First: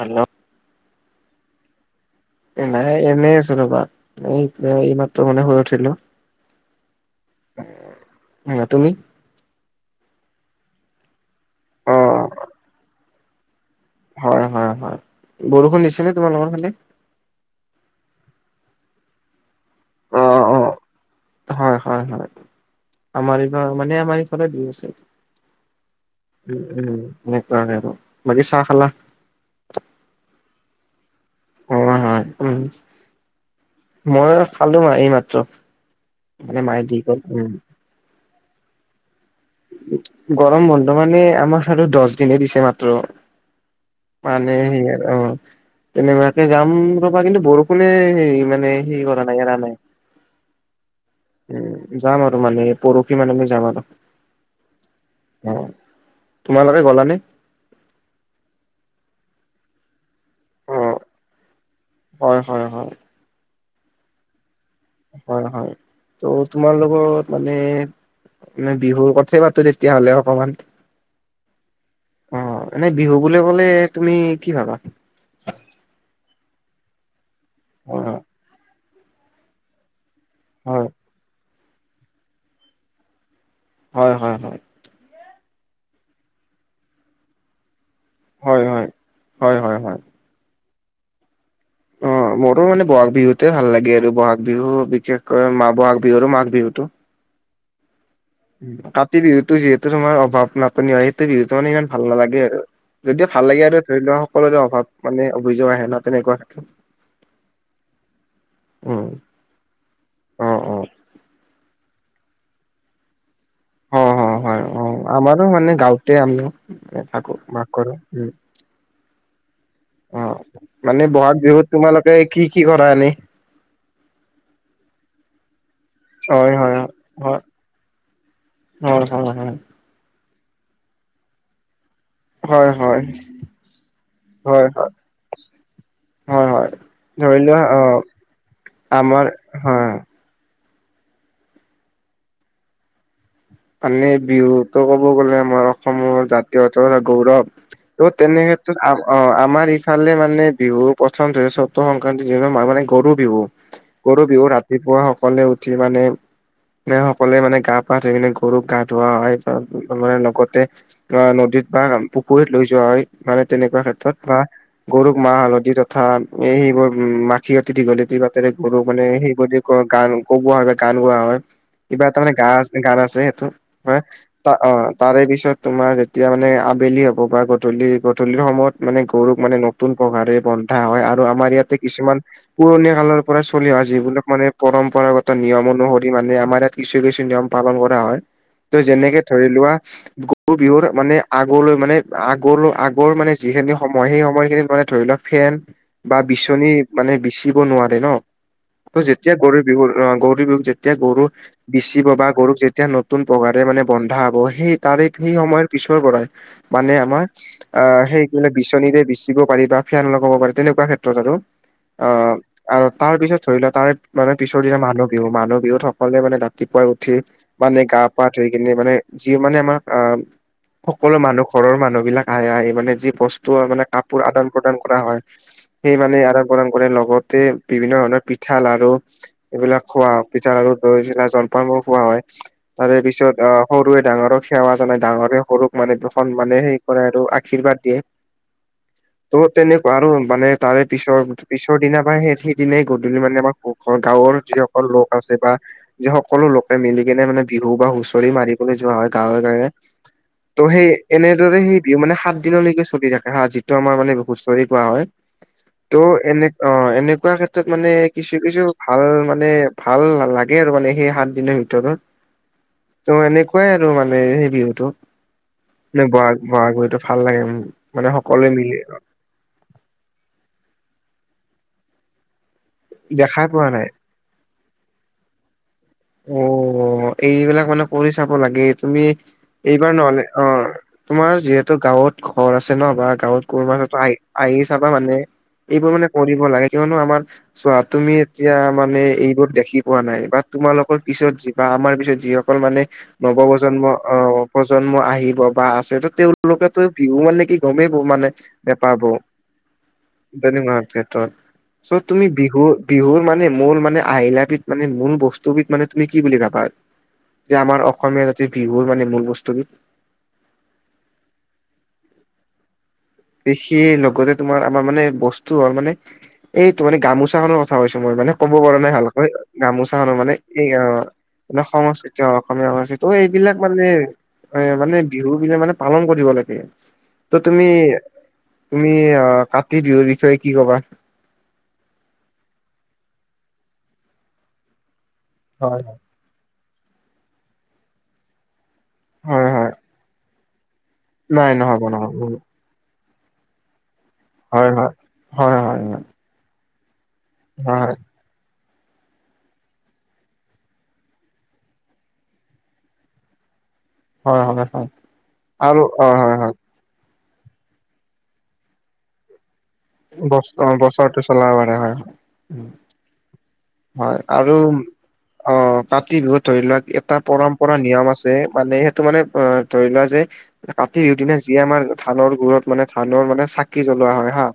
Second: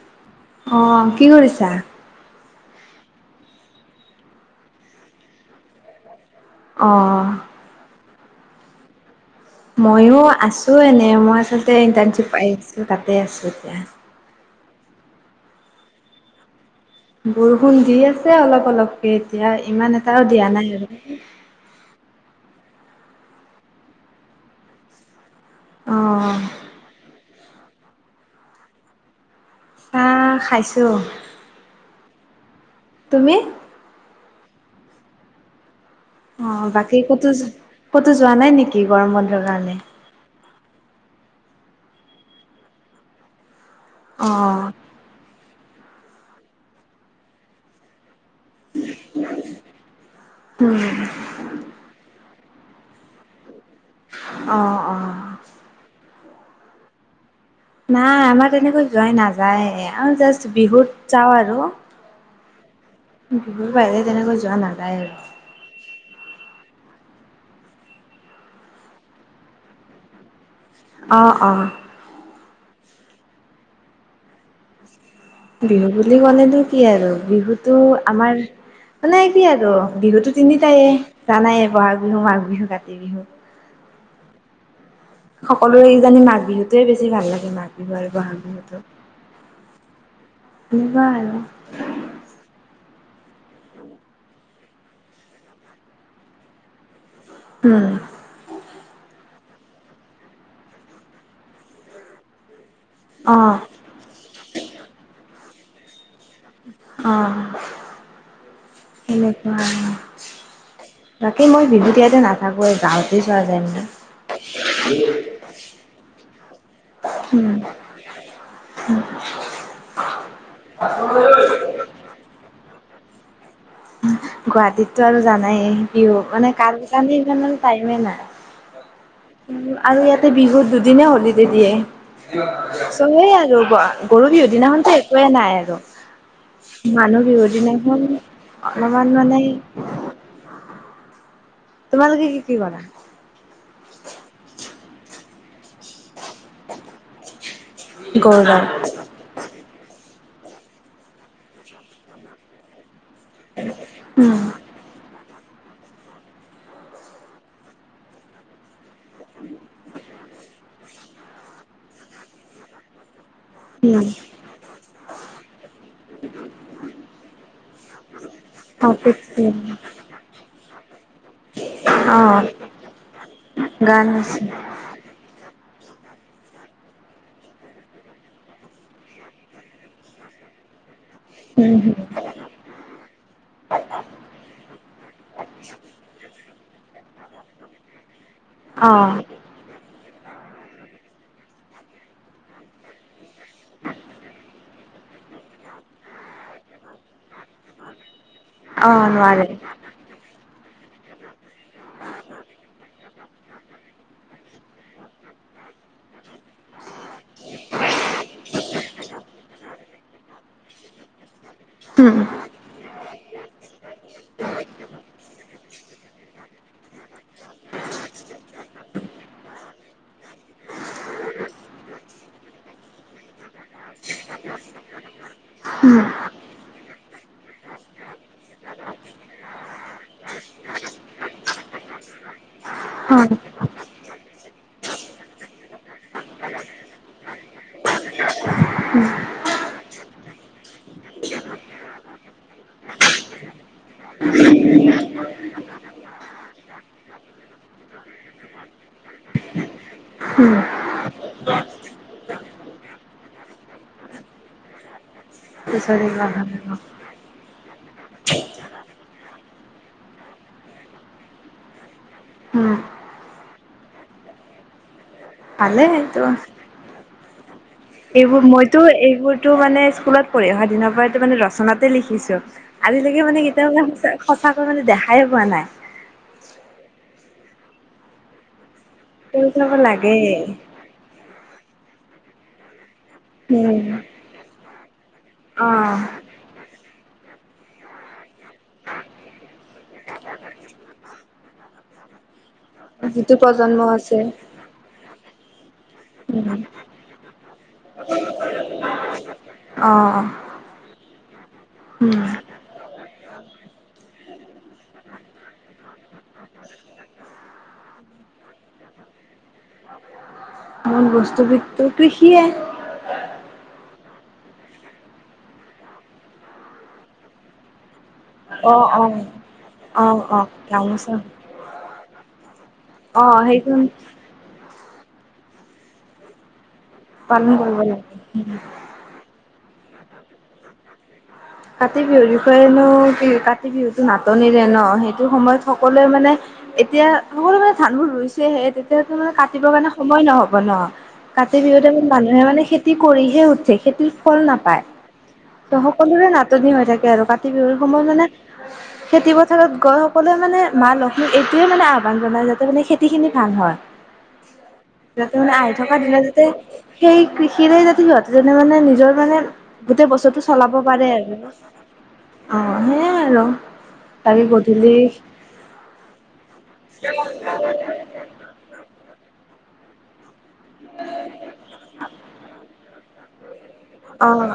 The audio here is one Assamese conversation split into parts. হেল্ল' অ', কি কৰিছা? এ নাই এনেই আছোঁ ৰবা, এই এইমাত্ৰ মানে শুই উঠিলো। অহ। আৰু তুমি? ময়ো আছোঁ এনেই, মই আচলতে অ ইণ্টাৰ্ণশ্বিপ পাই আছোঁ তাতে আছোঁ এতিয়া। হয়', হয়', হয়', বৰষুণ দিছেনে তোমালোকৰ ফালে? বৰষুণ দি আছে অলপ অলপকে এতিয়া ইমান এটাও অ দিয়া অ নাই আৰু। হয়', হয়', হয়, আমাৰ এইবাৰ মানে আমাৰ এই ফালে দি আছে। অ', উম, উম', সেনেকুৱাহে আৰু বাকী চাহ খালা? চাহ খাইছোঁ। হয়', হয়', [unintelligible] তুমি? মইয়ো খালো এইমাত্ৰ। অ', বাকী ক'তো যো ক'তো যোৱা নাই নেকি গৰম বন্ধৰ কাৰণে? গৰম বন্ধ মানে আমাৰ হাতত দছ দিনহে দিছে মাত্ৰ। মানে অ', সেইয়া অ', তেনেকুৱাকে যাম ৰবা কিন্তু বৰষুণে হেই মানে সেই কৰা নাই এৰা নাই। উম'। উম', যাম আৰু মানে এই পৰহি মানে মই যাম আৰু। অ অ। অ, তোমালোকে গ'লানে? নাই আমাৰ তেনেকৈ যোৱাই নাযায় আৰু জাষ্ট অ বিহুত যাওঁ আৰু হয় হয় হয় বিহুৰ বাহিৰে তেনেকৈ যোৱা নাযায় আৰু। হয় হয়, ত' তোমাৰ লগত মানে নে বিহুৰ কথায়ে পাতো তেতিয়াহ'লে অকমান। অ অ। অ, এনে বিহু বুলি ক'লে তুমি কি ভাবা? বিহু বুলি ক'লেনো কি আৰু বিহুতো অ আমাৰ মানে কি আৰু বিহুতো তিনিটাই হয় জানায় ব'হাগ বিহু, মাঘ বিহু, কাতি বিহু। হয়, হয়, হয়। সকলোৰে কিজানি মাঘ বিহুটোৱে বেছি ভাল লাগে, মাঘ বিহু আৰু বহাগ হয় বিহুতো। হয়। হয় হয় হয় কোৱা আৰু? অ মোৰো মানে বহাগ বিহুতোৱে ভাল লাগে আৰু বহাগ বিহু বিশেষকৈ, মা' বহাগ বিহু আৰু মাঘ বিহুটো। উম। কাতি বিহুতো যিহেতু তোমাৰ অভাৱ নাটনি হয় সেইটো বিহু তাৰ মানে ইয়াক ভাল নালাগে আৰু। তাকে ভাল অ', লাগে আৰু ধৰি লোৱা সকলোৰে অভাৱ মানে অভিযোগ আহে ন তেনেকুৱা। থাকে। অ' উম, এনেকুৱা আৰু। অ', অ'। বাকী মই বিহুত ইয়াতে নাথাকোৱেই গাঁৱতেই যোৱা যায়। অ' অ' হয় হয় আমাৰো মানে গাঁওতে আমি থাকো, উম, বাস কৰো। [inaudible] মানে বহাগ বিহুত তোমালোকে কি কি কৰা এনেই? [unintelligible] গুৱাহাটীত টো আৰু জানাই বিহু হয়, মানে, হয়, কাৰো কাৰণে ইমান মানে টাইমে নাই। হয়, হয়, হয়। আৰু ইয়াতে বিহুত দুদিনে হলিডে দিয়ে। হয়, হয়, হয়, আছোঁ সেইয়াই ৰ'বা, গৰু বিহুৰ হয়, হয়। দিনাখনতো একোয়ে নাই আৰু। হয়, হয়, মানুহ ধৰি বিহুৰ লোৱা দিনাখন অ' অলপমান আমাৰ মানে। হয়। তোমালোকে কি কি কৰা? মানে বিহুটো ক'ব গ'লে, আমাৰ অসমৰ জাতীয় উৎসৱ এটা গৌৰৱ। ত' গৌৰৱ তেনেক্ষেত্ৰত আমা অ আমাৰ ইফালে মানে বিহুৰ প্ৰথম [unintelligible] চ'তৰ সংক্ৰান্তিৰ মানে গৰু বিহু। গৰু উম বিহু ৰাতিপুৱা সকোলোৱে উঠি মানে, সকলোৱে মানে গা পা ধুই কিনে গৰুক গা ধুওৱা হয় বা তাৰ লগতে অ নদীত বা পুখুৰীত লৈ যোৱা হয়। মানে তেনেকুৱা উম ক্ষেত্ৰত বা গৰুক মাহ হালধি [unintelligible] [unintelligible] এ সেইবোৰ উম মাখিয়তি দীঘলতি পিতেৰে গৰু মানে সেই বুলি কয় গা কোবোৱা হয়, গান গোৱা হয় কিবা এটা অ মানে গা' আছে, গান আছে সেইটো মানে গান [unintelligible] আছে অ তাৰে পিছত তোমাৰ যেতিয়া মানে আবেলি হ'ব বা গধূলি, গধূলিৰ সময়ত মানে গৰুক মানে ন নতুন পঘাৰে বন্ধা হয় আৰু আমাৰ উম ইয়াতে হম কিছুমান পুৰণি কালৰ পৰা চলি অহা, যিবিলাক মানে পৰম্পৰাগত নিয়ম অনুসৰি মানে আমাৰ ইয়াত কিছু কিছু নিয়ম পালন কৰা হয়, ত' অ যেনেকে ধৰি লোৱা গ গৰু বিহুৰ মানে আগলৈ মানে আগলৈ আগৰ মানে যিখিনি সময় সেই সময়খিনিত মানে ধৰি লোৱা ফেন বা বিচনী মানে বিচিব নোৱাৰে ন অ ত যেতিয়া নোৱাৰে গৰু বিহু আহ' গৰু বিহুক যেতিয়া গৰু বিচিব বা গৰুক যেতিয়া ন নতুন পঘাৰে মানে বন্ধা হব সেই তাৰে সেই সময়ৰ পিছৰ পৰাই মানে আমাৰ আ'হ সেই কি বোলে বিচনীৰে বিচিব পাৰি বা ফেন লগাব পাৰি তেনেকুৱা ক্ষেত্ৰত আৰু উম। আহ আৰু তাৰ পিছত ধৰি লোৱা তাৰে মানে পিছৰ দিনা মানুহ বিহু, মানুহ বিহুত সকলোৱে মানে ৰাতিপুৱাই উঠি মানে? গা পা ধুই কিনে মানে যি মানে আমাক আ'হ সকলো মানুহ ঘৰৰ মানুহ বিলাক আহে আহি মানে যি বস্তু আৰু মানে কাপোৰ আদান প্ৰদান কৰা হয়, সেই মানে আৰু প্ৰদান কৰে, লগতে বিভিন্ন ধৰণৰ পিঠা লাড়ু এইবিলাক খোৱা হৈ পিঠা লাড়ু দৈ চিৰা জলপানবোৰ খোৱা হয় তাৰে অ পিছত আ'হ সৰুৱে ডাঙৰক সেৱা জনায়, ডাঙৰে সৰুক মানে দৰ্শন মানে সেই কৰে আৰু আশীৰ্বাদ দিয়ে। উম। ত' তেনেকুৱা আৰু মানে তাৰে পিছৰ পিছৰদিনা বা সেই সেইদিনাই গধূলি মানে আমাৰ ঘৰৰ গাঁৱৰ যিস কল লোক আছে বা যি সকলো লোকে মিলি কেনে মানে বিহু বা হুঁচৰি মাৰিবলৈ যোৱা হয় গাঁৱে - গাঁৱে। উম ত' সেই এনেদৰে সেই বিহু মানে সাত দিনলৈকে চলি থাকে হা যিটো আমাৰ মানে হুচৰি গোৱা হয়। ত' হুঁচৰি গাব এনে অ এনেকুৱা ক্ষেত তত মানে কিছু কিছু ভাল মানে ভাল নালাগে আৰু মানে সেই সাত দিনৰ ভিতৰত। উম ত' এনেকুৱাই আৰু মানে সেই বিহুটো, ভালে মে সেইটো বহাগ বহাগ বিহুটো ভাল লাগে। মানে এইবোৰ সকলোৱে মিলি মইটো এইবোৰ টো মানে স্কুলত পঢ়ি অহা দিনৰপৰা এইটো মানে ৰচনাতে লিখিছোঁ, আজিলৈকে দেখা মানে পোৱা নাই কেতিয়াবা চা সঁচাকৈ মানে দেখায়ে পোৱা নাই। অ এইবিলাক মানে কৰি চাব লাগে, তুমি কৰি চাব এইবাৰ নহ'লে অ লাগে তোমাৰ যিহেতু গাঁৱত ঘৰ আছে ন বা গাঁৱত কোনোবাৰ উম হতৰ আহি আহি চাবা মানে এইবোৰ অ' মানে কৰিব লাগে কিয়নো আমাৰ চোৱা তুমি তিয়া মানে এইবোৰ দেখি পোৱা নাই বা তোমালোক কৰ পিছত যি বা আমাৰ পিছত যিসকল মানে যিটো প্ৰজন্ম নৱপ্ৰজন্ম আছে অ প্ৰজন্ম আহিব বা আছে, ত তেওঁলোকেতো বিহু মানে কি গমেই গ মানে নেপাব। অ অ। তেনেকুৱা ক্ষেত্ৰত। চ' তুমি বিহু বিহুৰ মানে মূল মানে আহিলাবিধ মানে মূল বস্তুবিধ মানে তুমি কি বুলি ভাবা যে আমাৰ অসমীয়া জাতিৰ বিহুৰ মানে মূল বস্তুবিধ? মূল বস্তুবিধটো কৃষিয়ে। কৃষি লগতে তোমাৰ আমাৰ মানে বস্তু হল মানে এইটো মানে গামোচাখনৰ থা কৈছো মই মানে ক'ব পৰা অ' নাই অ' ভালকৈ, গামোচাখনো অ' মানে এই অ গামোচা মানে সংস্কৃতি অসমীয়া সংস্কৃতি, ত' অ' এইবিলাক সেইখন মানে এ মানে বিহুবিলাক মানে পালন কৰিব লাগে। ত' পালন তুমি কৰিব লাগে উম। তুমি অ কাতি বিহুৰ বিষয়ে কি কবা? কাতি বিহুৰ বিষয়েনো কি কাতি বিহুটো নাটনিৰে ন সেই টো সময়ত হয় হয়। সকলোৱে মানে এতিয়া সকলোৱে ধানবোৰ ৰুইছেহে তে তিয়াটো মানে হয় কাটিবৰ হয় কাৰণে সময় নহ'ব ন, নাই কাতি নহ'ব বিহুৰ টাইমত নহ'ব মানুহে মানে খেতি কৰিহে উঠে, খেতিৰ ফল হয় নাপায়, হয় হয় ত হয় সকলোৰে না টনি হৈ থাকে আৰু কাতি বিহুৰ হয় সময়ত মানে [inaudible] খেতি পথাৰত গৈ সকলোৱে মানে মা লক্ষ্মীক এইটোয়ে মানে আহ্বান জনায় যাতে মানে খেতিখিনি ভাল হয়। হয় হয় হয় যাতে মানে আহি আৰু থকা অ দিনত হয় যাতে হয় সেই কৃষিৰে যাতে সিহঁতে যেনে মানে নিজৰ মানে গোটেই বছৰটো চলাব পাৰে আৰু। এ হয়, অ উম। সেইয়াই আৰু তাকে গধূলি অ কাতি বিহুত ধৰি লোৱা এটা পৰম্পৰা নিয়ম আছে মানে সেইটো মানে অ ধৰি লোৱা যে কাতি বিহুৰ দিনা যি আমাৰ ধানৰ গুৰত মানে ধানৰ মানে চাক কি জ্বলোৱা অ হয় হা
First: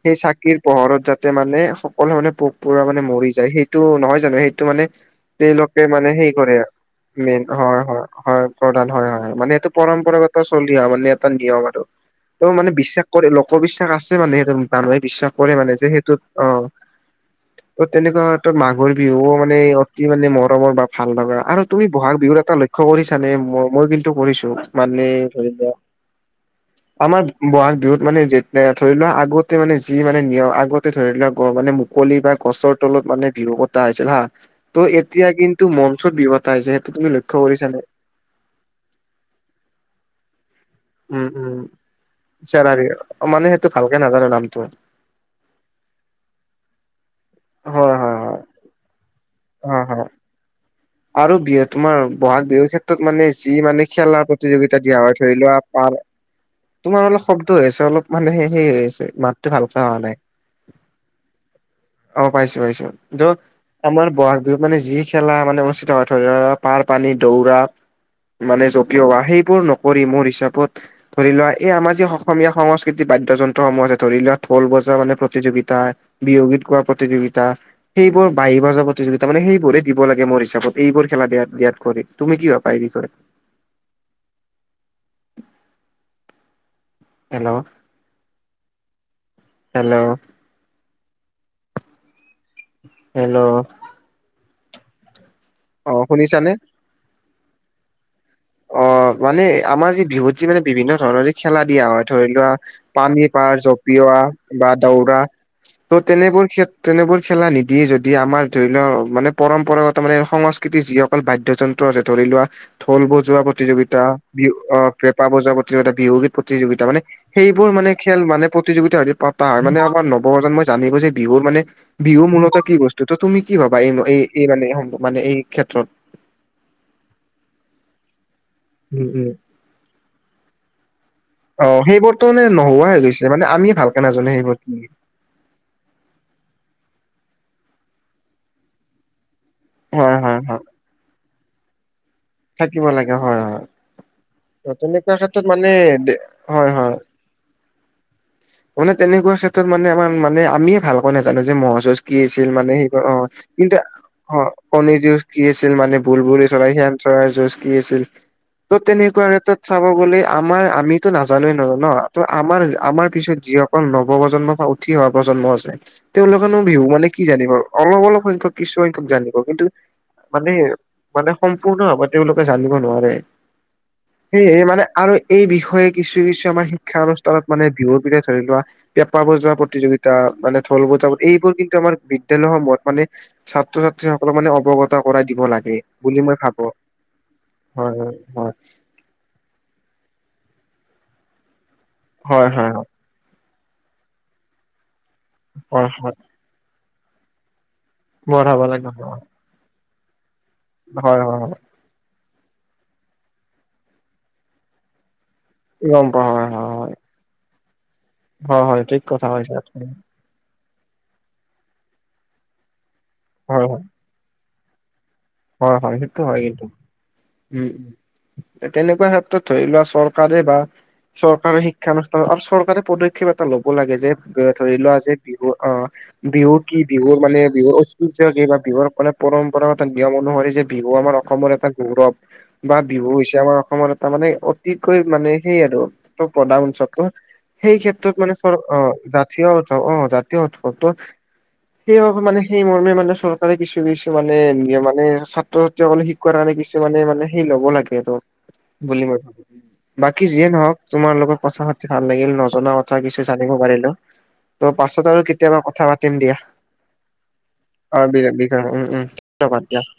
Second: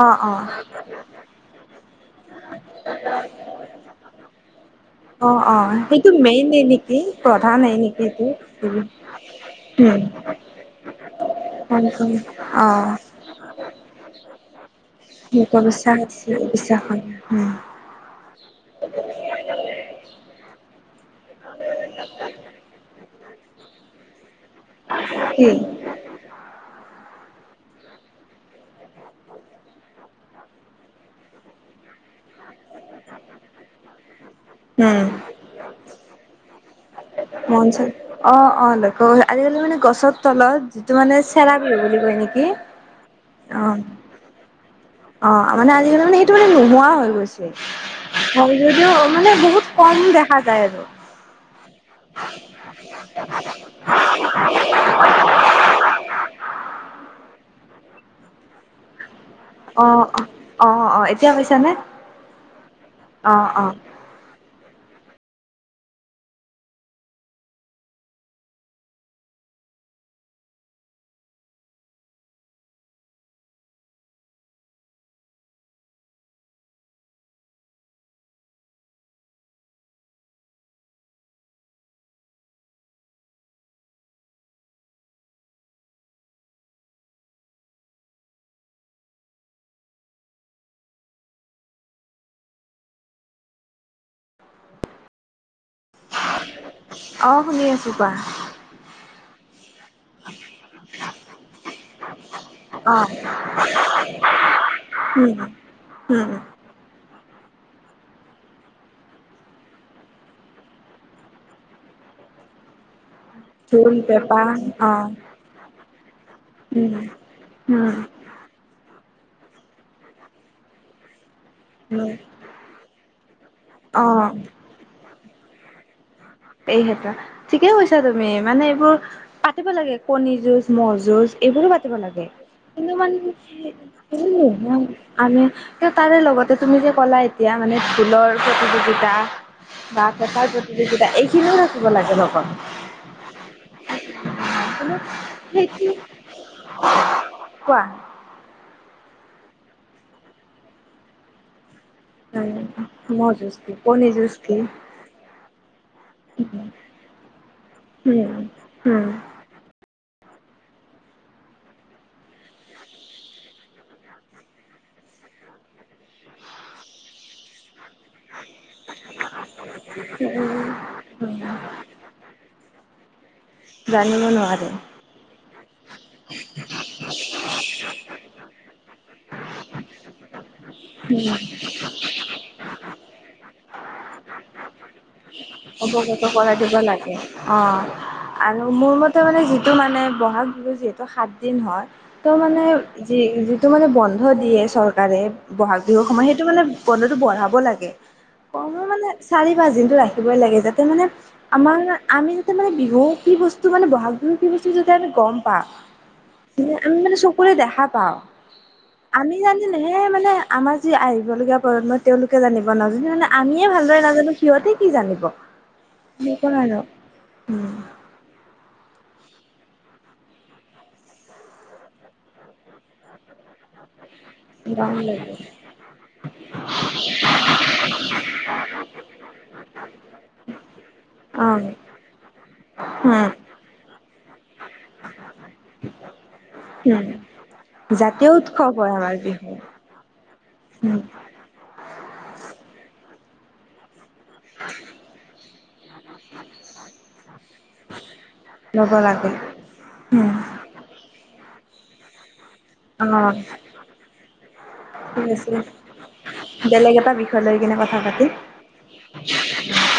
অ সেই অ চাকিৰ পোহৰত যাত তে মানে সকলোৱে মানে পোক - পৰুৱা মানে মৰি যায় সেইটো নহয় জানো সেইটো মানে অ অ তেওঁলোকে মানে সেইটো সেই কৰে, মেইনে নেকি মেইন প্ৰধানেই হয় নেকি হয়, এইটো হয় প্ৰধান হয় হয় মানে সেইটো উম পৰম্পৰাগত চলি অহা মানে এটা নিয়ম আৰু ত অ মানে বিশ্বাস কৰে, লোক বিশ্বাস আছে মানে সেইটো মানুহে বিশ্বাস কৰে মানে যে লোকবিশ্বাস সেইটোত অ'। বিশ্বাস হয় উম' তেনেকুৱাত মাঘৰ বিহু মানে ইহত কি মানে মৰমৰ বা ভাল লগা আৰু তুমি বহাগ বিহুৰত এটা লক্ষ্য কৰিছা নে, মই-মই কিন্তু কৰিছোঁ। মানে কি খৰিকা আমাৰ বহাগ বিহুত মানে যেতিয়া ধৰি লোৱা আগতে মানে যি মানে নিয়ম, আগতে ধৰি লোৱা মানে কলি বা গছৰ তলত মানে বিহু পতা হৈছিল হা, ত' উম এতিয়া কিন্তু মঞ্চত বিহু পাই যে, সেইটো তুমি লক্ষ্য মন কৰিছানে? চন অ' অ' লক্ষ্য কৰোঁ, আজিকালি মানে গছৰ তলত যিটো মানে উম চেৰা উম বিহু বুলি কয় নেকি অ'। নাজানোঁ নামতো। অ' মানে আজিকালি মানে সেইটো মানে নোহোৱা হৈ গৈছে, হয় যদিও মানে বহুত হয় কম হয় দেখা যায় আৰু। আৰু বিহু তোমাৰ বহাগ বিহুৰ ক্ষেত্ৰত মানে যি মানে খেলাৰ প্ৰতিযোগিতা দিয়া হয়। ধৰি লোৱা পাৰ, তোমাৰ অলপ শব্দ হৈ আছে, অলপ মানে সেই হৈ আছে মাত। অ', অ', অ', এতিয়া পাইছা নে? অ' পাইছোঁ-পাইছোঁ কিন্তু আমাৰ বহাগ বিহুত মানে যি খেলা মানে থ [unintelligible] পাৰ পানী দৌৰা মানে জপিওৱা, সেইবোৰ নকৰি মোৰ হিচাপত ধৰি লোৱা, এই আমাৰ যি অসমীয়া সংস্কৃতিৰ বাদ্যযন্ত্ৰসমূহ আছে, ধৰি লোৱা ঢোল বজা মানে প্ৰতিযোগিতা বিহুগীত গোৱা প্ৰতিযোগিতা, সেইবোৰ বাহি বজোৱা প্ৰতিযোগিতা মানে সেইবোৰে দিব লাগে মোৰ হিচাপত। এইবোৰ খেলা দিয়াত দিয়াত কৰে। তুমি কি ভাবা এই বিষয়ত? হেল্ল' হেল্ল' হেল্ল' অ' শুনিছানে? অ' শুনি আছোঁ কোৱা অ' মানে আমাৰ যি বিহুত, যি মানে বিভিন্ন ধৰণৰ যি খেলা দিয়া হয় ধৰি লোৱা, অ পানী পাৰ জপিওৱা বা দৌৰা উম ত' উম তেনেবোৰ ক্ষেত্ৰত- তেনেবোৰ খেলা নিদিয়ে যদি আমাৰ ধৰি লওক মানে পৰম্পৰাগত মানে সংস্কৃতি যিহক অকল বাদ্যযন্ত্ৰ আছে, ধৰি লোৱা ঢোল বজোৱা ঢোল প্ৰতিযোগিতা, পেঁপা বি অ' পেঁপা বজোৱা প্ৰতি প্ৰতিযোগিতা, বিহুগীত প্ৰতিযোগিতা উম মানে সেইবোৰ মানে উম খেল মানে প্ৰতিযোগিতা পাতা হয় মানে আমাৰ নৱ প্ৰজন্মই জানিব যে বিহুৰ মানে উম বিহু মূলত কি বস্তু ত তুমি কি ভাবা অ এই-এই মানে-মানে এই ক্ষেত্ৰত এই ক্ষেত্ৰত, ঠিকে কৈছা তুমি মানে এইবোৰ উম উম পাতিব লাগে কণী যুঁজ, ম'হ যুঁজ অ এইবোৰো পাতিব সেইবোৰতো লাগে, মানে নোহোৱা হৈ কিন্তু গৈছে মানে আমিয়ে ভালকে নাজানো সেইবোৰ কি। এইবোৰ [unintelligible] আমি তাৰে লগতে তুমি যে ক'লা এতিয়া মানে ঢোলৰ প্ৰতিযোগিতা বা হয় হয় পেপাৰ হয় প্ৰতিযোগিতা এইখিনিও ৰাখিব লাগে ন থাকিব লাগে হয়-হয়। কিন্তু তেনেকুৱা ক্ষেত্ৰত মানে সেইটো হয়-হয় কোৱা? মানে তেনেকুৱা ক্ষেত্ৰত মানে আমাৰ নে আমিয়ে ভালকৈ নাজানোঁ যে ম'হ যুঁজ কি আছিল মানে সেইবাৰ ম'হ অ' যুঁজ কি কিন্তু কণী যুঁজ অ' কি কণী যুঁজ কি আছিল মানে বুলবুলি উম চৰাই, শেন চৰাইৰ যুঁজ কি আছিল? ত' উম তেনেকুৱা ক্ষেত্ৰত চাব গ'লে আমাৰ আমিতো নাজানোঁৱে নাজানোঁ ন ত আমাৰ-আমাৰ পিছত যিসকল নৱপ্ৰজন্ম বা উঠি অহা প্ৰজন্ম আছে তেওঁলোকেনো বিহু মানে কি জানিব অলপ অলপ সংখ্যক কিছুসংখ্যক জানিব কিন্তু মানে মানে উম, সম্পূৰ্ণ তেওঁলোকে জানিব নোৱাৰে, জানিব সেয়ে মানে নোৱাৰে আৰু এই বিষয়ে কিছু কিছু আমাৰ শিক্ষা অনুষ্ঠানত মানে বিহুৰ [unintelligible] ধৰি লোৱা পেঁপা বজোৱা প্ৰতিযোগিতা মানে ঢল বজাব এইবোৰ কিন্তু আমাৰ বিদ্যালয়সমূহত মানে- ছাত্ৰ-ছাত্ৰীসকলক মানে অৱগত কৰাই দিব লাগে বুলি মই ভাবোঁ। তাকে অহ'। হয় হয়। ত' মানে যিটো মানে ব'হাগ বিহু যিহেতু সাতদিন হয়। ত' হয় মানে হয় হয় যি-যিটো মানে বন্ধ দিয়ে চৰকাৰে, ব'হাগ হয় হয় বিহুৰ হয় সময়ত সেই টো মানে বন্ধটো বঢ়াব লাগে, বঢ়াব কমেওঁ লাগে মানে হয় চাৰি-পাঁচ দিনটো ৰাখিবই লাগে যা তে মানে, হয় হয়। হয় আমাৰ আমি যাতে মানে বিহু কি বস্তু মানে ব'হাগ বিহু কি বস্তু যাতে আমি গম পাওঁ। গম পাওঁ হয়। যে হয় হয় আমি মানে চকুৰে দেখা পাওঁ, হয় হয় ঠিক কথা আমি কৈছা তুমি। জানিলেহে মানে আমাৰ যি আহিবলগীয়া প্ৰজন্ম তেওঁলোকে জানিব ন, যিটো মানে হয় আমিয়ে হয় ভালদৰে নাজানো। সিহঁতি কি জানিব? হয় হয়, সেইটো হয় এনেকুৱা কিন্তু। আৰু উম! এ তেনেকুৱা ক্ষেত্ৰত ধৰি লোৱা চৰকাৰে বা চৰকাৰে শিক্ষানুষ্ঠান আৰু চৰকাৰে পদক্ষ ক্ষেপ এটা ল'ব লাগে যে, ধৰি গম লোৱা যে বিহু অহ বিহু কি? বিহুৰ মানে বিহুৰ ঐতিহ্য কি বা বিহুৰ মানে পৰম্পৰা নিয়ম অনুসৰি যে বিহু আমাৰ অ অসমৰ এটা গৌৰৱ। বা বিহু উম হৈছে আমাৰ অসমৰ এটা মানে অতিকৈ মানে সেই আৰু প্ৰধান উম উৎসৱটো। সেই ক্ষেত্ৰত জাতীয় মানে চৰ উৎসৱ অহ, হয় আমাৰ জাতীয় বিহু উৎসৱ, অহ, জাতীয় উৎসৱ ত' উম সেই হ মানে সেই মৰ্মে মানে চৰ কাৰে কিছু কিছু মানে নিয়ম আ মানে ছাত্ৰ-ছাত্ৰীসকলেক শিকোৱাৰ কাৰণে কিছুমানে মানে সেই ল'ব লাগে আৰু ল'ব বুলি মই লাগে ভাবোঁ। বাকী উম যিয়ে নহওক, তোমাৰ লগত কথা পাতি ভাল লাগিল, নজনা কথা অ কিছু জানিব পাৰিলোঁ। ত' পাছত আৰু ঠিক আছে কেতিয়াবা কথা পাতিম দিয়া, বেলেগ এটা বিষয় লৈ কিনে কথা [unintelligible] পাতিম দে, উম উম। [unintelligible]